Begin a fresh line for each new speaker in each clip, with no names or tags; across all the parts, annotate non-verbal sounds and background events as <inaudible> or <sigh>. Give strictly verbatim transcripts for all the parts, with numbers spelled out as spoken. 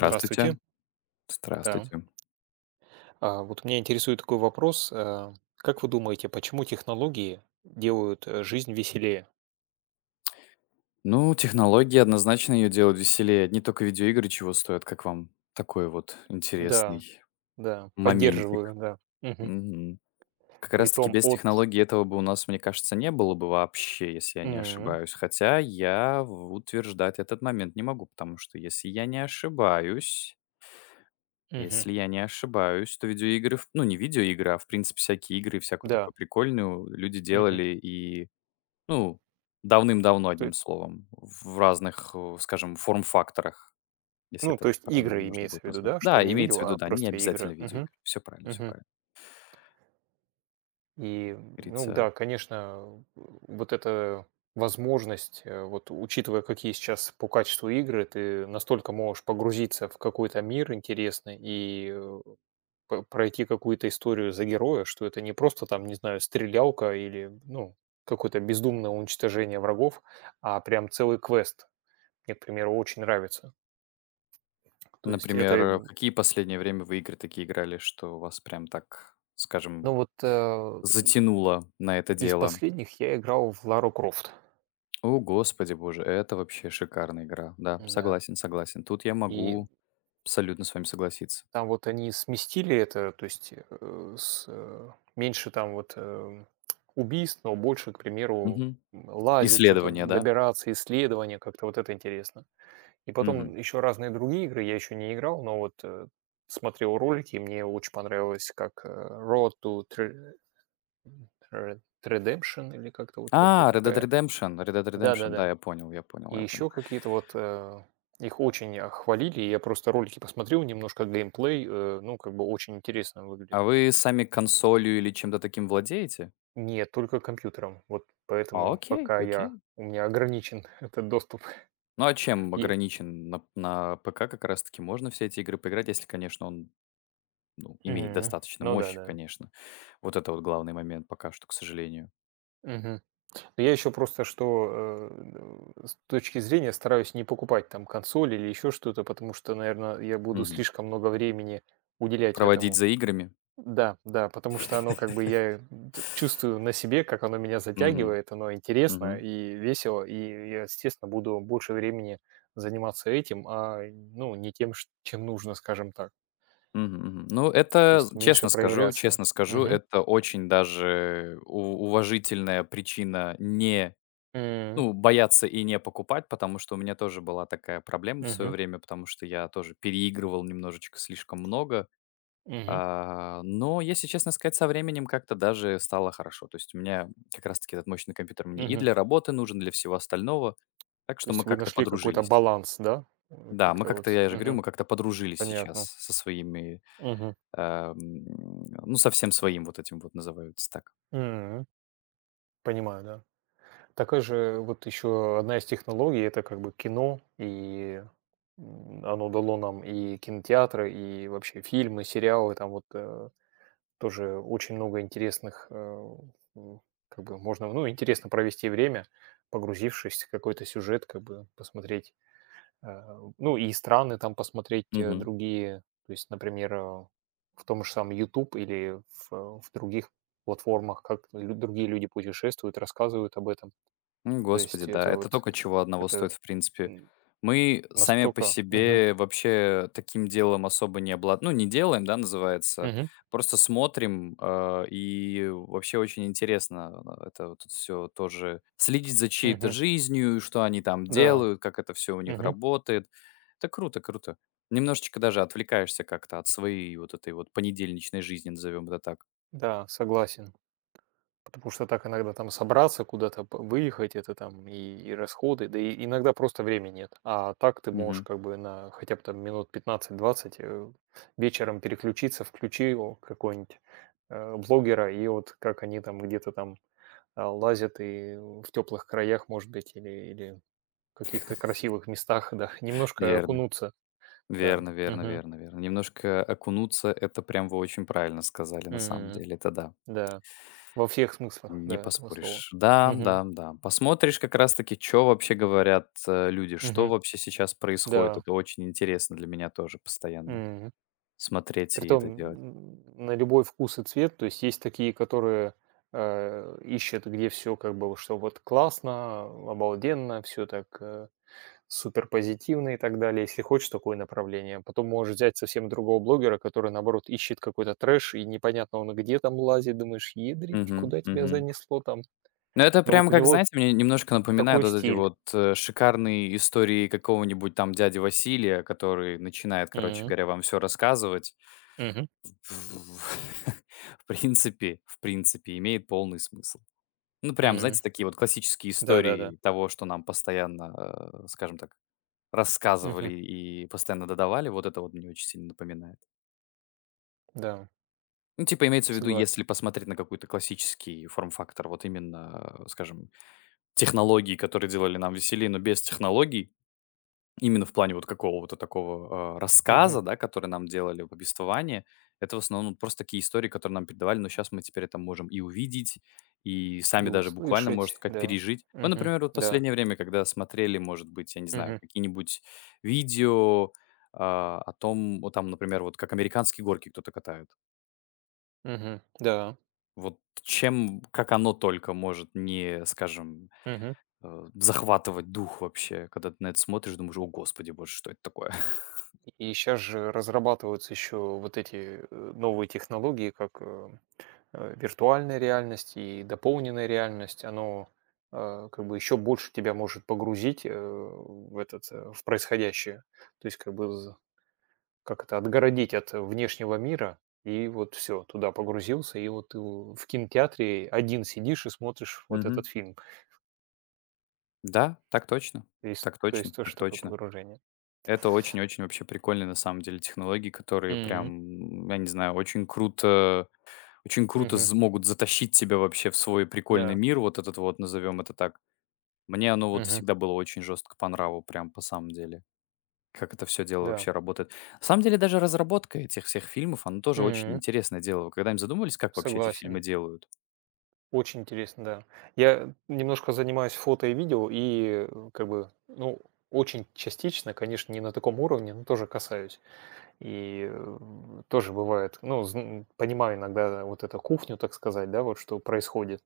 Здравствуйте. Да.
Здравствуйте.
А, вот меня интересует такой вопрос. э, Как вы думаете, почему технологии делают э, жизнь веселее?
Ну, технологии однозначно ее делают веселее. Одни только видеоигры чего стоят, как вам такой вот
Да,
интересный
да,
моментик?
поддерживаю, да. Мгм.
Мгм. Как раз таки
Притом
без
от...
технологий этого бы у нас, мне кажется, не было бы вообще, если я не
М,
ошибаюсь. Хотя я в- утверждать этот момент не могу, потому что если я не ошибаюсь,
мгм.
если я не ошибаюсь, то видеоигры, в- ну не видеоигры, а в принципе всякие игры и всякую
Да.
такую прикольную люди
Мгм.
делали и. Ну, давным-давно,
То
одним
е-
словом, в разных, э, скажем, форм-факторах, если
Ну,
это
то
так
есть
правильно
игры
можно
имеется в
будет
виду,
назвать.
да, что
Да,
не
имеется
видео,
в виду,
а
да, не
просто
обязательно
игры. Мгм.
видеоигры. Все правильно, все
Мгм.
правильно,
И,
как
ну
говорится.
да, конечно, э, вот эта возможность, э, вот учитывая, какие сейчас по качеству игры, ты настолько можешь погрузиться в какой-то мир интересный и э, п- пройти какую-то историю за героя, что это не просто там, не знаю, стрелялка или, ну, какое-то бездумное уничтожение врагов, а прям целый квест. Мне, к примеру, очень нравится. То есть это,
Например, э,
м,
какие последнее время вы игры такие играли, что вас прям так, скажем,
ну вот э,
затянуло на это
из
дело?
последних я играл в Лару Крофт.
О, господи боже, это вообще шикарная игра. Да,
Да.
согласен, согласен. Тут я
И
могу абсолютно с вами согласиться.
там вот они сместили это, то есть, э, с, э, меньше там вот, эм, убийств, но больше, к примеру,
Мгм.
м, лазить, что то
Исследование, да?
добираться, исследования, как-то вот это интересно. И
Мгм.
потом еще разные другие игры, я еще не играл, но вот, э, смотрел ролики, и мне очень понравилось, как, э, Road to Tre Red Redemption или как-то вот как-то
А, Red Dead
такая.
Redemption, Red Dead Redemption, да,
Да-да-да.
я понял, я понял,
И
я понял.
еще какие-то вот, э, их очень, а, хвалили. и Я просто ролики посмотрел немножко, геймплей, э, ну, как бы очень интересно выглядит.
А вы сами консолью или чем-то таким владеете?
Нет, только компьютером. Вот
А,
поэтому
окей,
пока я
окей.
у меня ограничен <laughs> этот доступ.
Ну, а чем
И
ограничен? На, на ПК как раз-таки можно все эти игры поиграть, если, конечно, он ну, имеет
мгм.
достаточно
Ну да,
мощи,
да.
конечно. Вот это вот главный момент пока что, к сожалению.
Мгм. Но я еще просто что, э, ну, с точки зрения стараюсь не покупать там консоль или еще что-то, потому что, наверное, я буду
Мгм.
слишком много времени уделять
Проводить
этому.
за играми.
Да, да, потому что оно как бы я д- чувствую на себе, как оно меня
Мгм.
затягивает, оно интересно
Мгм.
и весело, и я, естественно, буду больше времени заниматься этим, а ну не тем, ш- чем нужно, скажем так.
Мгм. Мгм. Ну,
То
это,
есть
з- честно
меньше
скажу,
проявляться.
честно скажу,
Мгм.
это очень даже у- уважительная причина не.
М,
Ну, бояться и не покупать, потому что у меня тоже была такая проблема в свое
мгм,
время, потому что я тоже переигрывал немножечко слишком много.
мгм,
А, но, если честно сказать, со временем как-то даже стало хорошо. То есть у меня как раз-таки этот мощный компьютер мне и
мгм.
для работы нужен, для всего остального. Так
То
что
есть
мы
вы
как-то
нашли какой-то
подружились.
баланс, да? Э,
Да, мы
Как-то
как-то,
вот.
я же говорю,
Мгм.
мы как-то подружились сейчас
Понятно.
со своими,
Мгм.
э, м, ну, со всем своим вот этим вот называются
М, понимаю, да. Такая же вот еще одна из технологий - это как бы кино, и, м, оно дало нам и кинотеатры, и вообще фильмы, сериалы. Там вот, э, тоже очень много интересных, э, м, как бы можно, ну, интересно провести время, погрузившись в какой-то сюжет, как бы посмотреть, э, ну, и страны там посмотреть, э,
так.
другие. То есть, например, э, в том же самом YouTube или в э, в других платформах, как лю другие люди путешествуют, рассказывают об этом.
М,
То
господи,
есть
да,
это
это
вот
только чего одного
это,
стоит, в принципе.
м,
Мы сами по
настолько мгм.
себе вообще таким делом особо не облад, ну, не делаем, да, называется.
Мгм.
Просто смотрим, а, и вообще очень интересно, а, это вот всё тоже следить за чьей-то
Мгм.
жизнью, что они там
Да.
делают, как это все у них
Мгм.
работает. Это круто, круто. Немножечко даже отвлекаешься как-то от своей вот этой вот понедельничной жизни, назовем это так.
Да, согласен. Потому что так иногда там собраться куда-то, п выехать - это там и и расходы, да и иногда просто времени нет. А так ты можешь
Мгм.
как бы на хотя бы там минут пятнадцать-двадцать э, вечером переключиться, включил какого-нибудь, э, блогера, и вот как они там где-то там, а, лазят и в теплых краях, может быть, или или в каких-то красивых местах, да, <laughs> немножко
Верно.
окунуться. Да.
Верно, верно,
Мгм.
верно, верно. Немножко окунуться- это прям вы очень правильно сказали, на самом
М.
деле. Это да,
Да. Во всех смыслах,
не
да, этого слова.
поспоришь. Да,
Мгм.
да, да. Посмотришь как раз таки, что вообще говорят, э, люди, что
Мгм.
вообще сейчас происходит.
Да.
Это очень интересно для меня тоже постоянно
М.
смотреть и это
Притом,
делать.
м, на любой вкус и цвет. То есть есть такие, которые, э, ищут, где все как бы, вот что вот классно, обалденно, все так, э, супер позитивно и так далее, если хочешь такое направление. Потом можешь взять совсем другого блогера, который, наоборот, ищет какой-то трэш, и непонятно он где там лазит. Думаешь: "Едрить,
Мгм,
куда тебя
мгм.
занесло там?"
Ну, это
Но вот
прям
у
как,
него
знаете, мне немножко напоминает
такой
вот эти
стиль.
вот, э, шикарные истории какого-нибудь там дяди Василия, который начинает, короче
М.
говоря, вам все рассказывать.
Мгм.
В <laughs> в принципе в принципе, имеет полный смысл. Ну, прям, знаете,
М.
такие вот классические
Да-да-да.
истории того, что нам постоянно, э, скажем так,
Мгм.
рассказывали и постоянно додавали, вот это вот мне очень сильно напоминает.
Да,
Ну, типа, имеется в виду,
согласен.
если посмотреть на какой-то классический форм-фактор, вот именно, э, скажем, технологии, которые делали нам веселее, но без технологий. Именно в плане вот какого-то такого, а,
Мгм.
рассказа, да, который нам делали в повествовании. Это в основном просто такие истории, которые нам передавали, но сейчас мы теперь это можем и увидеть, и
И
сами даже буквально, можно
услышать,
сказать,
да.
пережить. Ну,
Мгм.
например, вот
Да.
последнее время, когда смотрели, может быть, я не знаю,
Мгм.
какие-нибудь видео, а, о том, вот там, например, вот как американские горки кто-то катает.
Мгм. Да.
Вот чем как оно только может не, скажем,
Мгм.
э, захватывать дух вообще, когда ты на это смотришь, думаешь: "О, господи боже, что это такое?" <laughs>
И сейчас же разрабатываются еще вот эти, э, новые технологии, как, э, э, виртуальная реальность и дополненная реальность. Оно, э, как бы еще больше тебя может погрузить, э, в этот, э, в происходящее. То есть как бы как это, отгородить от внешнего мира, и вот все туда погрузился, и вот ты в в кинотеатре один сидишь и смотришь вот
Мгм.
этот фильм.
Да, так точно.
То есть
Так
то
точно,
есть тоже
так
такое
точно.
погружение.
Это очень-очень вообще прикольные, на самом деле, технологии, которые
М.
прям, я не знаю, очень круто очень круто
Мгм.
з могут затащить тебя вообще в свой прикольный
Да.
мир, вот этот вот, назовем это так. Мне оно вот
Мгм.
всегда было очень жестко по нраву, прям по самом деле, как это все дело
Да.
вообще работает. На самом деле даже разработка этих всех фильмов, оно тоже очень
М.
интересное дело. Вы когда-нибудь задумывались, как вообще эти фильмы
Согласен.
делают?
Очень интересно, да. Я немножко занимаюсь фото и видео, и, э, как бы, ну, очень частично, конечно, не на таком уровне, но тоже касаюсь. И, э, тоже бывает, ну, зн понимаю иногда вот эту кухню, так сказать, да, вот что происходит.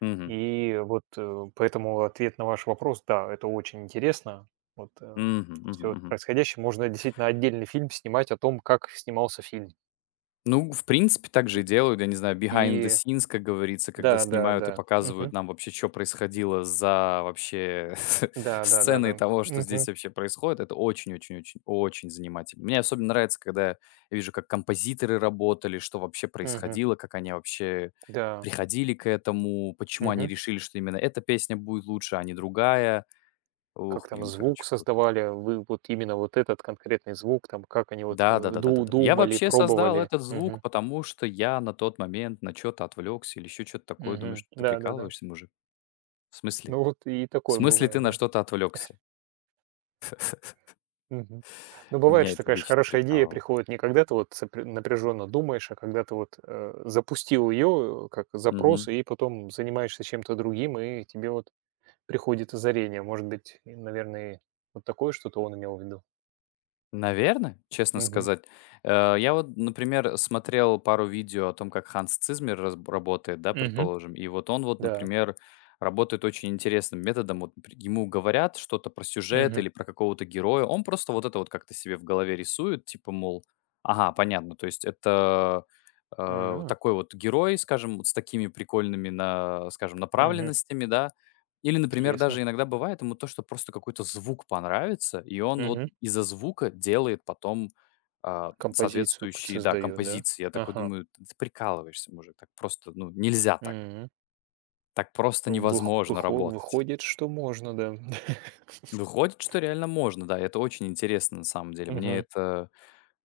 Мгм.
И вот, э, поэтому ответ на ваш вопрос, да, это очень интересно. Вот,
Мгм,
все
мгм.
происходящее. Можно действительно отдельный фильм снимать о том, как снимался фильм.
Ну, в принципе, так же и делают, я не знаю, behind the
И
scenes, как говорится, когда
да, да,
снимают и
да.
показывают
Мгм.
нам вообще, что происходило за вообще <laughs>
Да, да, да,
сценой
да.
того, что здесь
Мгм.
вообще происходит. Это очень-очень-очень-очень занимательно. Мне особенно нравится, когда я вижу, как композиторы работали, что вообще
Мгм.
происходило, как они вообще
Да.
приходили к этому, почему они
Мгм.
решили, что именно эта песня будет лучше, а не другая. Ух,
Как там
блин, короче,
звук
круто.
создавали, вы вот именно вот этот конкретный звук, там как они вот,
Да, да,
э,
да, да, да,
ду
да. Я
думали,
вообще создал
пробовали.
этот звук,
Мгм.
потому что я на тот момент на что то отвлекся или еще что то такое. Думаешь,
Мгм.
ты
Да-да-да.
прикалываешься, мужик? В смысле?
Ну вот и
В
такое
смысле ты
бывает,
на
да.
что-то отвлекся?
Мгм. Ну, бывает,
Меня
что,
это
конечно,
вечно
хорошая идея
прикалывало.
приходит не когда ты вот напряженно думаешь, а когда ты вот э, запустил ее как запрос, и потом занимаешься чем-то другим, и тебе вот приходит озарение. Может быть, и, наверное, вот такое что-то он имел в виду.
Наверное, честно
Мгм.
сказать. Э, я вот, например, смотрел пару видео о том, как Ханс Цизмер разб работает, да,
Мгм.
предположим. И вот он вот,
Да.
например, работает очень интересным методом. Вот пр ему говорят что-то про сюжет
Мгм.
или про какого-то героя. Он просто вот это вот как-то себе в голове рисует, типа, мол, ага, понятно, то есть это, э,
М,
такой вот герой, скажем, вот с такими прикольными на скажем,
мгм.
направленностями, да. Или, например, даже
Интересно.
иногда бывает ему то, что просто какой-то звук понравится, и он вот
Мгм.
из-за звука делает потом, а,
Композицию к-
соответствующие, да,
создает, да?
композиции. Я такой
Ага.
думаю: "Ты ты прикалываешься, мужик, так просто, ну, нельзя так.
М.
Так просто
Ну, вых-
невозможно
выхо-
работать".
выходит, что можно, да. <laughs>
Выходит, что реально можно, да. И это очень интересно на самом деле. Мне
Мгм.
это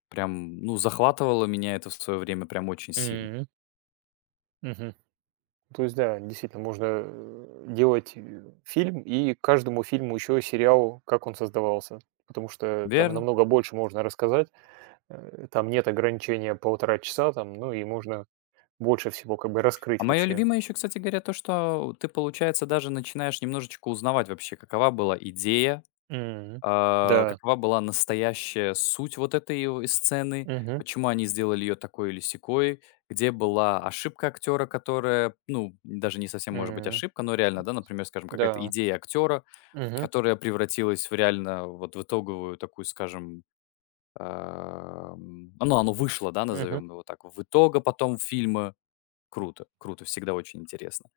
прям, ну, захватывало меня это в свое время прям очень сильно.
М, мгм. То есть, да, действительно, можно э, делать э, фильм и каждому фильму еще сериал, как он создавался. Потому что там
Верно.
намного больше можно рассказать, э, там нет ограничения полтора часа, там, ну и можно больше всего как бы
А
раскрыть
мое
вообще.
любимое еще, кстати говоря, то, что ты, получается, даже начинаешь немножечко узнавать вообще, какова была идея,
М,
а,
да.
какова была настоящая суть вот этой его сцены?
Мгм.
Почему они сделали ее такой или сякой? Где была ошибка актера, которая, ну, даже не совсем может быть
М,
ошибка, но реально, да, например, скажем, какая-то
да.
идея актера,
Мгм.
которая превратилась в реально вот в итоговую такую, скажем, ам, ну, оно вышло, да,
Мгм.
назовем его так, в итога потом фильма. Круто, круто, всегда очень интересно.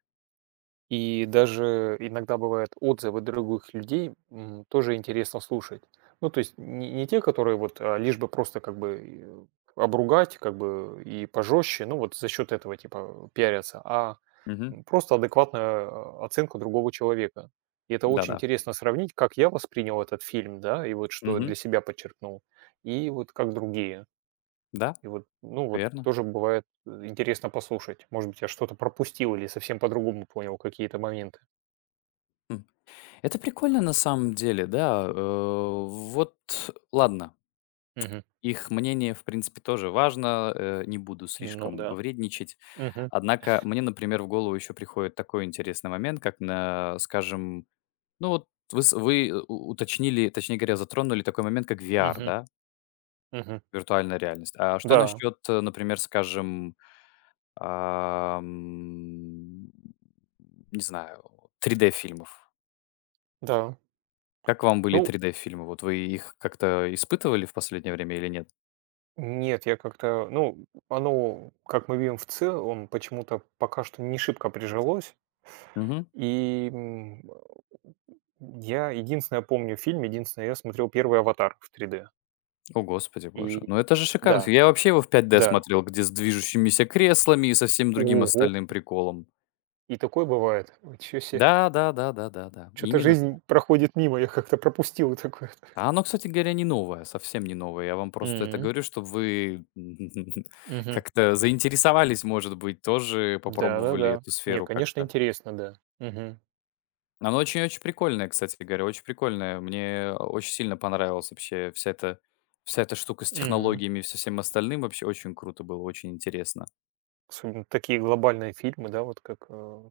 И даже иногда бывают отзывы других людей, м, тоже интересно слушать. Ну, то есть не, не те, которые вот а, лишь бы просто как бы и, э, обругать, как бы и пожестче, ну вот за счет этого типа пиарятся, а
Мгм.
м, просто адекватная э, оценка другого человека. И это очень
Да-да.
интересно сравнить, как я воспринял этот фильм, да, и вот что
Мгм.
для себя подчеркнул, и вот как другие.
Да,
И вот, ну вот
верно.
тоже бывает э, интересно послушать. Может быть, я что-то пропустил или совсем по-другому понял какие-то моменты.
Это прикольно на самом деле, да.
Мгм.
Э, вот ладно,
Мгм.
их мнение, в принципе, тоже важно, э, не буду
Ну
слишком
да.
вредничать.
Мгм.
Однако мне, например, в голову еще приходит такой интересный момент, как, на, скажем, ну вот вы, с- вы э, у- уточнили, точнее говоря, затронули такой момент, как ви ар,
Мгм.
да,
Мгм.
виртуальная реальность. А что
Да,
насчет, э, например, скажем, ам, не знаю, три дэ-фильмов?
да.
Как вам были
Ну,
три дэ-фильмы? Вот вы их как-то испытывали в последнее время или нет?
нет, я как-то, ну, оно, как мы видим в целом, почему-то пока что не шибко прижилось.
Мгм.
И, м, я единственное помню фильм, единственное, я смотрел первый "Аватар" в три дэ.
О, господи боже. Ну,
И
это же шикарно.
да,
Я вообще его в пять дэ
да.
смотрел, где с движущимися креслами и со всем другим
Ого!
остальным приколом.
И такое бывает. Ничего себе?
Да, да, да, да, да, да.
Что то
Именно.
жизнь проходит мимо, я как-то пропустил такое.
А оно, кстати говоря, не новое, совсем не новое. Я вам просто это
М.
говорю, чтобы вы <laughs>
Мгм.
как-то заинтересовались, может быть, тоже попробовали
Да-да-да.
эту
Не,
сферу
конечно,
как-то.
интересно, да. Мгм.
Оно очень-очень прикольное, кстати говоря, очень прикольное. Мне очень сильно понравилась вообще вся эта вся эта штука с
Мгм.
технологиями и со всем остальным. Вообще очень круто было, очень интересно.
Особенно такие глобальные фильмы, да, вот как, э,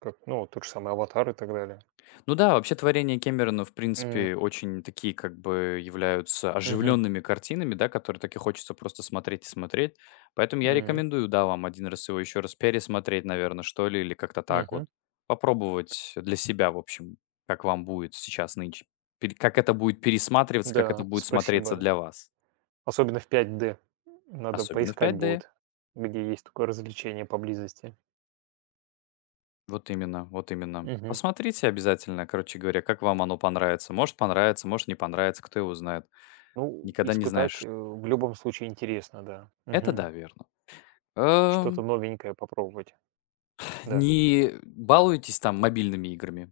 как, ну, вот тот же самый "Аватар" и так далее.
Ну да, вообще творения Кэмерона, в
М.
принципе, очень такие как бы являются
Мгм.
оживленными картинами, да, которые так и хочется просто смотреть и смотреть. Поэтому я
М.
рекомендую, да, вам один раз его еще раз пересмотреть, наверное, что ли, или как-то так вот
Мгм.
попробовать для себя, в общем, как вам будет сейчас нынче. Пере- Как это будет пересматриваться, как это
Да,
будет смотреться
спасибо, да.
для вас.
Особенно в пять дэ. Надо
Особенно в
поискать
пять дэ.
будет, где есть такое развлечение поблизости.
Вот именно, вот именно.
Мгм.
Посмотрите обязательно, короче говоря, как вам оно понравится. Может, понравится, может, не понравится, кто его знает.
Ну,
Никогда не
испытать,
знаешь.
э, в любом случае интересно, да.
Это да,
Мгм.
верно.
Что-то
Эм,
новенькое попробовать.
<laughs>
Да.
не балуйтесь там мобильными играми.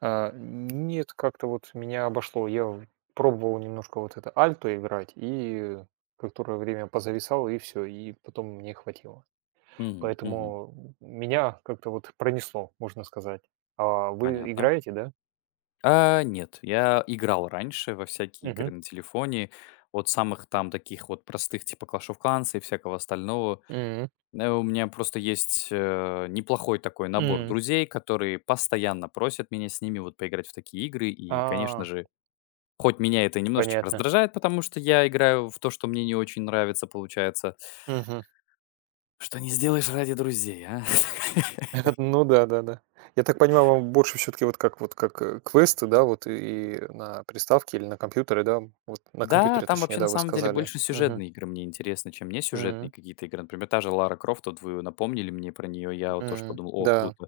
А, нет, как-то вот меня обошло. Я пробовал немножко вот это альто играть, и которое время позависало, и все, и потом мне хватило.
Мгм, мгм.
Поэтому меня как-то вот пронесло, можно сказать. А вы
Понятно.
играете, да?
А, нет, я играл раньше во всякие игры
Мгм.
на телефоне, от самых там таких вот простых, типа Clash of Clans и всякого остального.
М,
Э, у меня просто есть, э, неплохой такой набор
м.
друзей, которые постоянно просят меня с ними вот поиграть в такие игры. И, конечно
А,
же, хоть меня это немножечко
понятно.
раздражает, потому что я играю в то, что мне не очень нравится, получается.
Мгм.
Что не сделаешь ради друзей, а? <laughs>
<laughs> Ну да, да, да. Я так понимаю, вам больше все-таки вот как вот как э, квесты, да, вот и на приставке или на компьютере, да, вот на
Да,
компьютере,
там
точнее,
вообще на
да, вы
самом деле
сказали.
больше
Мгм.
сюжетные игры мне интересны, чем не сюжетные
М.
какие-то игры. Например, та же Лара Крофт, вот вы напомнили мне про нее, я вот тоже
М,
подумал, о,
да.
круто.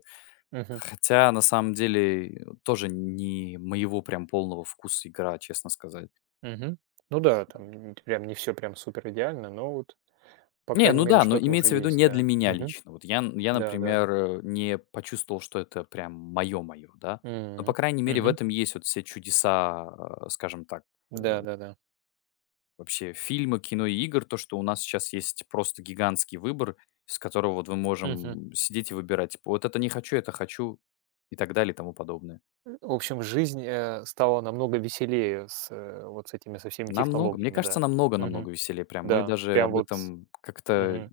Мгм.
Хотя на самом деле э, тоже не моего прям полного вкуса игра, честно сказать.
Мгм. Ну да, там н прям не все прям супер идеально, но вот, по
Не,
крайней
ну
мере,
да, но
что-то уже
имеется в виду
есть,
не для
да.
меня
Мгм.
лично. Вот я, н- я например,
Да-да-да.
э, не почувствовал, что это прям мое-мое, да. Но, по
М.
крайней мере, в
Мгм.
этом есть вот все чудеса, э, скажем так, э,
Да-да-да.
вообще фильма, кино и игр, то, что у нас сейчас есть просто гигантский выбор, с которого вот мы
Мгм.
можем сидеть и выбирать, типа, вот это не хочу, это хочу, и так далее, и тому подобное.
В общем, жизнь, э, стала намного веселее с, э, вот с этими, со всеми
Намного, мне
технологиями,
кажется,
да. Мгм.
намного-намного веселее прям. Мы
Да,
даже
прям
об
вот,
этом как-то,
мгм,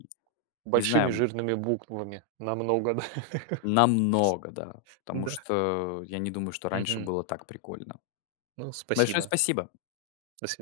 не
большими
знаю,
жирными буквами намного, да. <laughs>
намного, да. Потому
Да.
что я не думаю, что раньше
Мгм.
было так прикольно.
Ну,
Большое
спасибо.
спасибо.
До свидания.